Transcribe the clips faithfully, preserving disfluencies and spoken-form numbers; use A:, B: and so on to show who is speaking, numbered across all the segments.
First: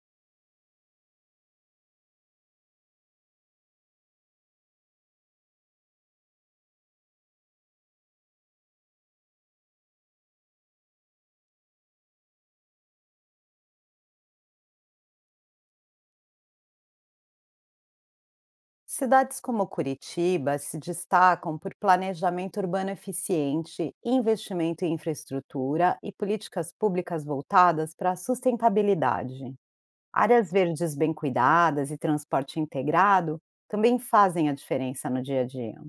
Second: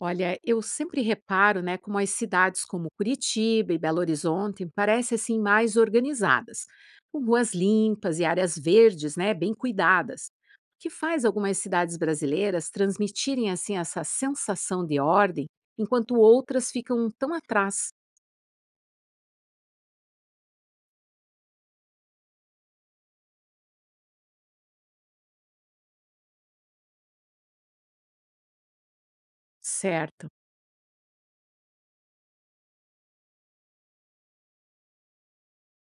A: Olha, eu sempre reparo, né, como as cidades como Curitiba e Belo Horizonte parecem assim mais organizadas, com ruas limpas e áreas verdes, né, bem cuidadas. O que faz algumas cidades brasileiras transmitirem assim essa sensação de ordem, enquanto outras ficam tão atrás,
B: Cidades como Curitiba se destacam por planejamento urbano eficiente, investimento em infraestrutura e políticas públicas voltadas para a sustentabilidade.
A: certo?
B: Áreas verdes bem cuidadas e transporte integrado também fazem a diferença no dia a dia.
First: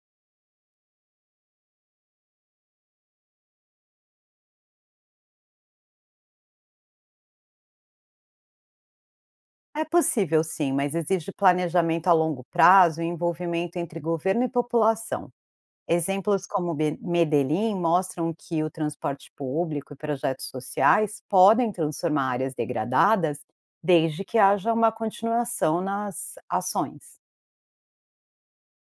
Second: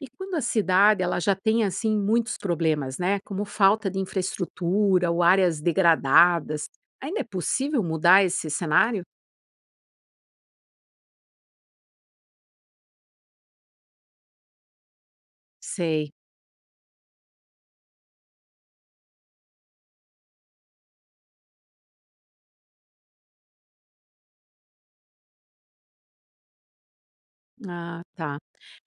A: E quando a cidade ela já tem assim muitos problemas, né, como falta de infraestrutura ou áreas degradadas, ainda é possível mudar esse cenário?
B: É possível, sim, mas exige planejamento a longo prazo e envolvimento entre governo e população.
A: Sei.
B: Exemplos como Be Medellín mostram que o transporte público e projetos sociais podem transformar áreas degradadas, desde que haja uma continuação nas ações.
A: Ah, tá.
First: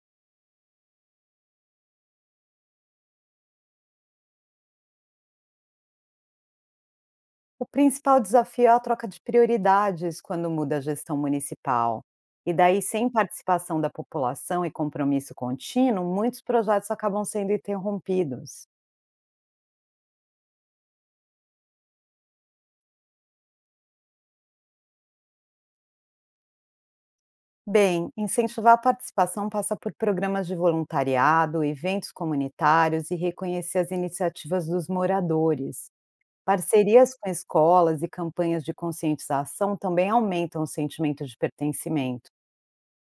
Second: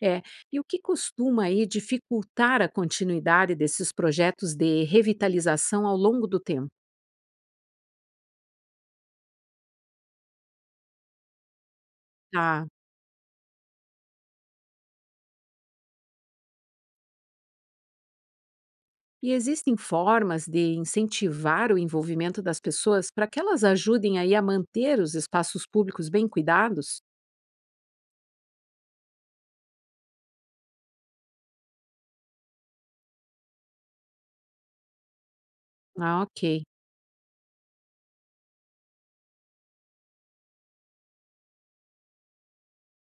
A: É. E o que costuma aí dificultar a continuidade desses projetos de revitalização ao longo do tempo?
B: O principal desafio é a troca de prioridades quando muda a gestão municipal. E
A: Tá.
B: daí, sem participação da população e compromisso contínuo, muitos projetos acabam sendo interrompidos.
A: E existem formas de incentivar o envolvimento das pessoas para que elas ajudem aí a manter os espaços públicos bem cuidados?
B: Bem, incentivar a participação passa por programas de voluntariado, eventos comunitários e reconhecer as iniciativas dos moradores.
A: Ah, ok.
B: Parcerias com escolas e campanhas de conscientização também aumentam o sentimento de pertencimento.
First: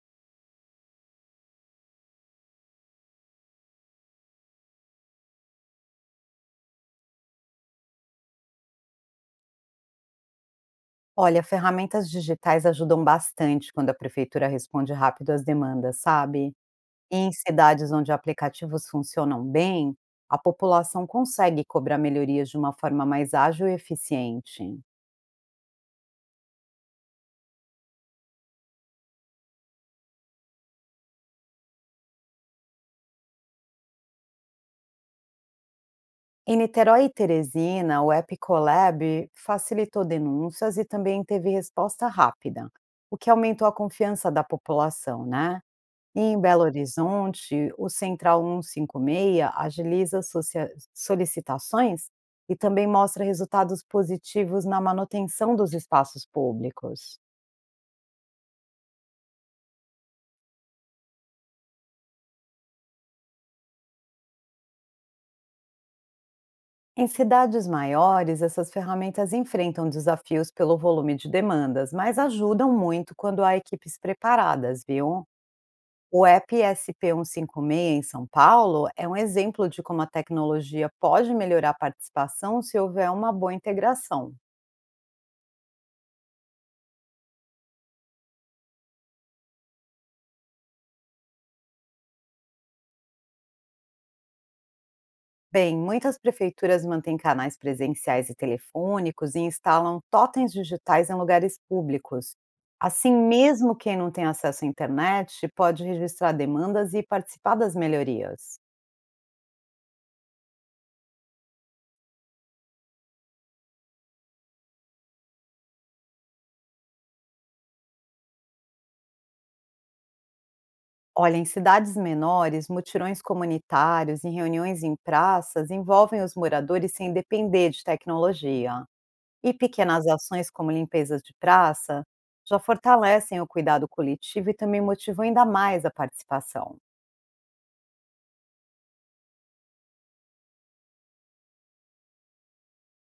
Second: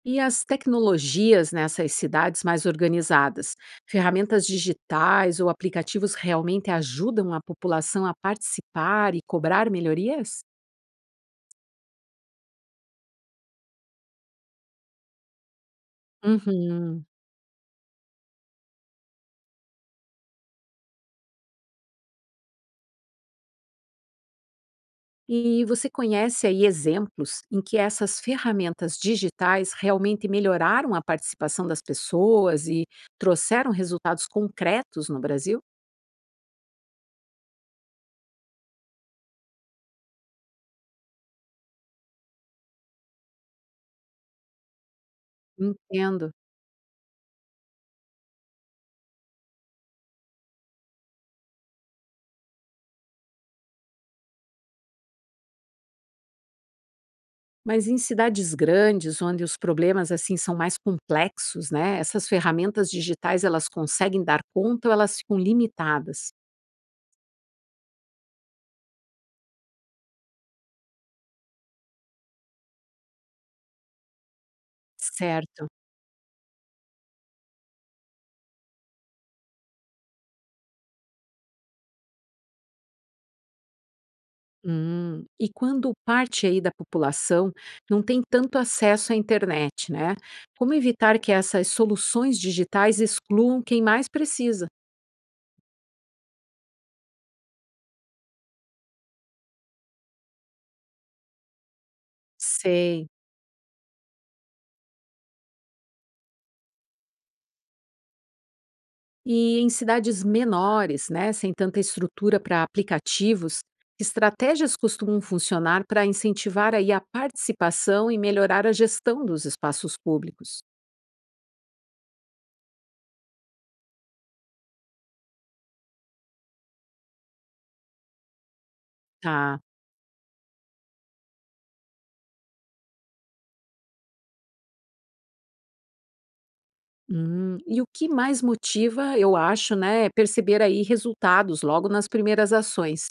A: E as tecnologias nessas cidades mais organizadas? Ferramentas digitais ou aplicativos realmente ajudam a população a participar e cobrar melhorias?
B: Olha, ferramentas digitais ajudam bastante quando a prefeitura responde rápido às demandas, sabe?
A: Uhum.
B: E em cidades onde aplicativos funcionam bem, a população consegue cobrar melhorias de uma forma mais ágil e eficiente.
A: E você conhece aí exemplos em que essas ferramentas digitais realmente melhoraram a participação das pessoas e trouxeram resultados concretos no Brasil?
B: Em Niterói e Teresina, o App Colab facilitou denúncias e também teve resposta rápida, o que aumentou a confiança da população, né? E
A: Entendo.
B: em Belo Horizonte, o Central cento e cinquenta e seis agiliza socia- solicitações e também mostra resultados positivos na manutenção dos espaços públicos.
A: Mas em cidades grandes, onde os problemas assim são mais complexos, né? Essas ferramentas digitais, elas conseguem dar conta ou elas ficam limitadas?
B: Em cidades maiores, essas ferramentas enfrentam desafios pelo volume de demandas, mas ajudam muito quando há equipes preparadas, viu?
A: Certo.
B: O app S P cento e cinquenta e seis, em São Paulo, é um exemplo de como a tecnologia pode melhorar a participação se houver uma boa integração.
A: Hum, e quando parte aí da população não tem tanto acesso à internet, né? Como evitar que essas soluções digitais excluam quem mais precisa?
B: Bem, muitas prefeituras mantêm canais presenciais e telefônicos e instalam totens digitais em lugares públicos.
A: Sei.
B: Assim, mesmo quem não tem acesso à internet pode registrar demandas e participar das melhorias.
A: E em cidades menores, né, sem tanta estrutura para aplicativos, que estratégias costumam funcionar para incentivar aí a participação e melhorar a gestão dos espaços públicos?
B: Olha, em cidades menores, mutirões comunitários e reuniões em praças envolvem os moradores sem depender de tecnologia. E
A: Tá.
B: pequenas ações como limpezas de praça já fortalecem o cuidado coletivo e também motivam ainda mais a participação.
A: Hum, e o que mais motiva, eu acho, né, é perceber aí resultados logo nas primeiras ações.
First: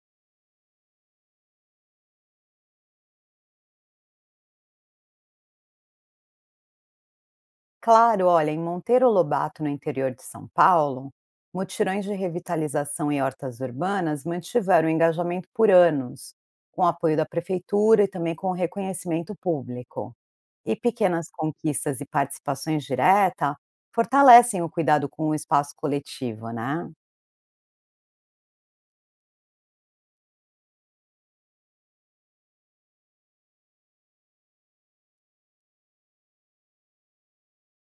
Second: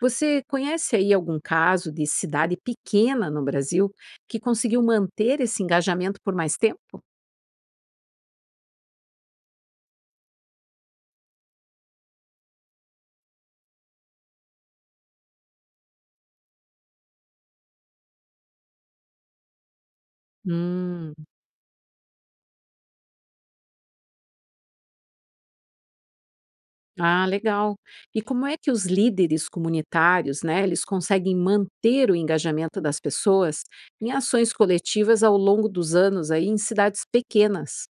A: Você conhece aí algum caso de cidade pequena no Brasil que conseguiu manter esse engajamento por mais tempo?
B: Claro, olha, em Monteiro Lobato, no interior de São Paulo, mutirões de revitalização e hortas urbanas mantiveram o engajamento por anos, com o apoio da prefeitura e também com o reconhecimento público. E
A: Hum,
B: pequenas conquistas e participações direta fortalecem o cuidado com o espaço coletivo, né?
A: ah, legal. E como é que os líderes comunitários, né, eles conseguem manter o engajamento das pessoas em ações coletivas ao longo dos anos aí em cidades pequenas?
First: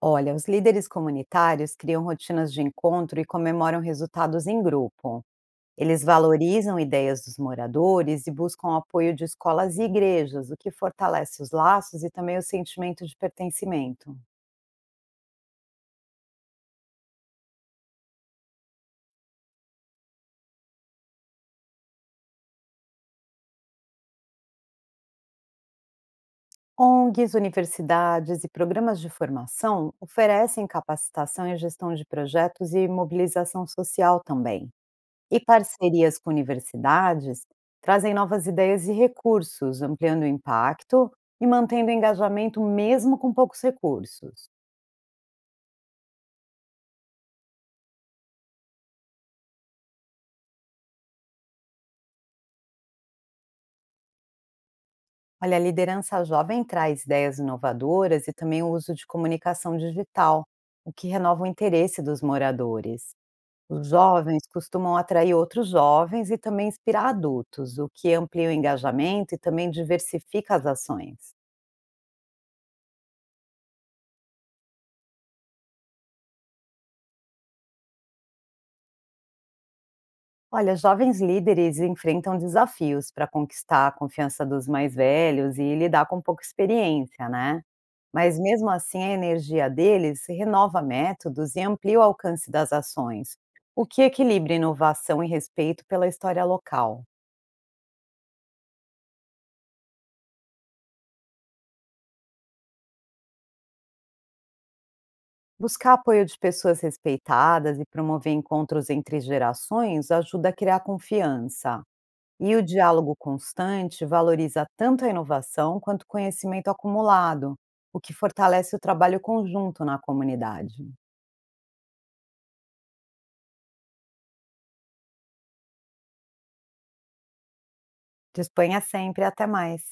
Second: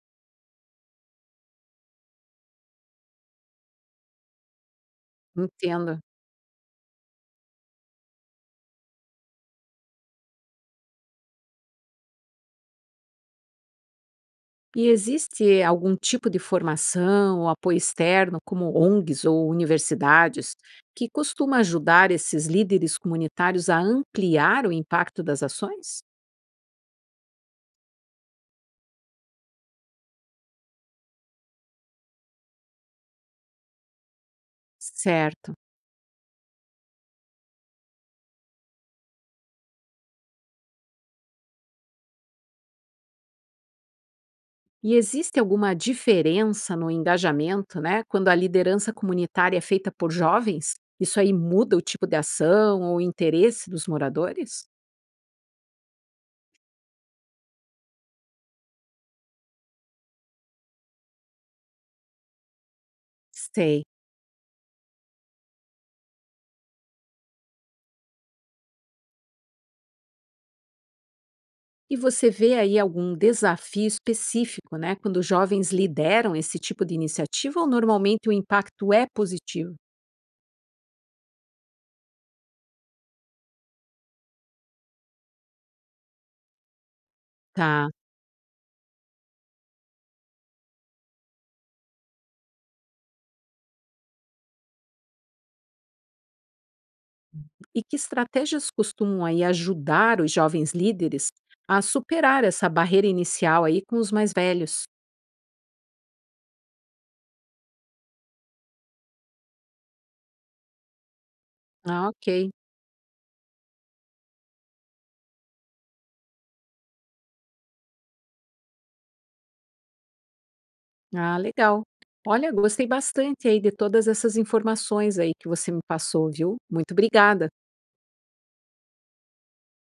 B: Olha, os líderes comunitários criam rotinas de encontro e comemoram resultados em grupo.
A: Entendo.
B: Eles valorizam ideias dos moradores e buscam apoio de escolas e igrejas, o que fortalece os laços e também o sentimento de pertencimento.
A: E existe algum tipo de formação ou apoio externo, como O N G s ou universidades, que costuma ajudar esses líderes comunitários a ampliar o impacto das ações?
B: O N Gs, universidades e programas de formação oferecem capacitação em gestão de projetos e mobilização social também. E
A: Certo.
B: parcerias com universidades trazem novas ideias e recursos, ampliando o impacto e mantendo o engajamento mesmo com poucos recursos.
A: E existe alguma diferença no engajamento, né, quando a liderança comunitária é feita por jovens? Isso aí muda o tipo de ação ou o interesse dos moradores?
B: Olha, a liderança jovem traz ideias inovadoras e também o uso de comunicação digital, o que renova o interesse dos moradores.
A: Sei.
B: Os jovens costumam atrair outros jovens e também inspirar adultos, o que amplia o engajamento e também diversifica as ações.
A: E você vê aí algum desafio específico, né, quando jovens lideram esse tipo de iniciativa ou normalmente o impacto é positivo?
B: Olha, jovens líderes enfrentam desafios para conquistar a confiança dos mais velhos e lidar com pouca experiência, né?
A: Tá.
B: Mas mesmo assim, a energia deles renova métodos e amplia o alcance das ações, o que equilibra inovação e respeito pela história local.
A: E que estratégias costumam aí ajudar os jovens líderes a superar essa barreira inicial aí com os mais velhos?
B: Buscar apoio de pessoas respeitadas e promover encontros entre gerações ajuda a criar confiança.
A: Ah, ok.
B: E o diálogo constante valoriza tanto a inovação quanto o conhecimento acumulado, o que fortalece o trabalho conjunto na comunidade.
A: Ah, legal. Olha, gostei bastante aí de todas essas informações aí que você me passou, viu? Muito obrigada.
B: Disponha sempre, até mais.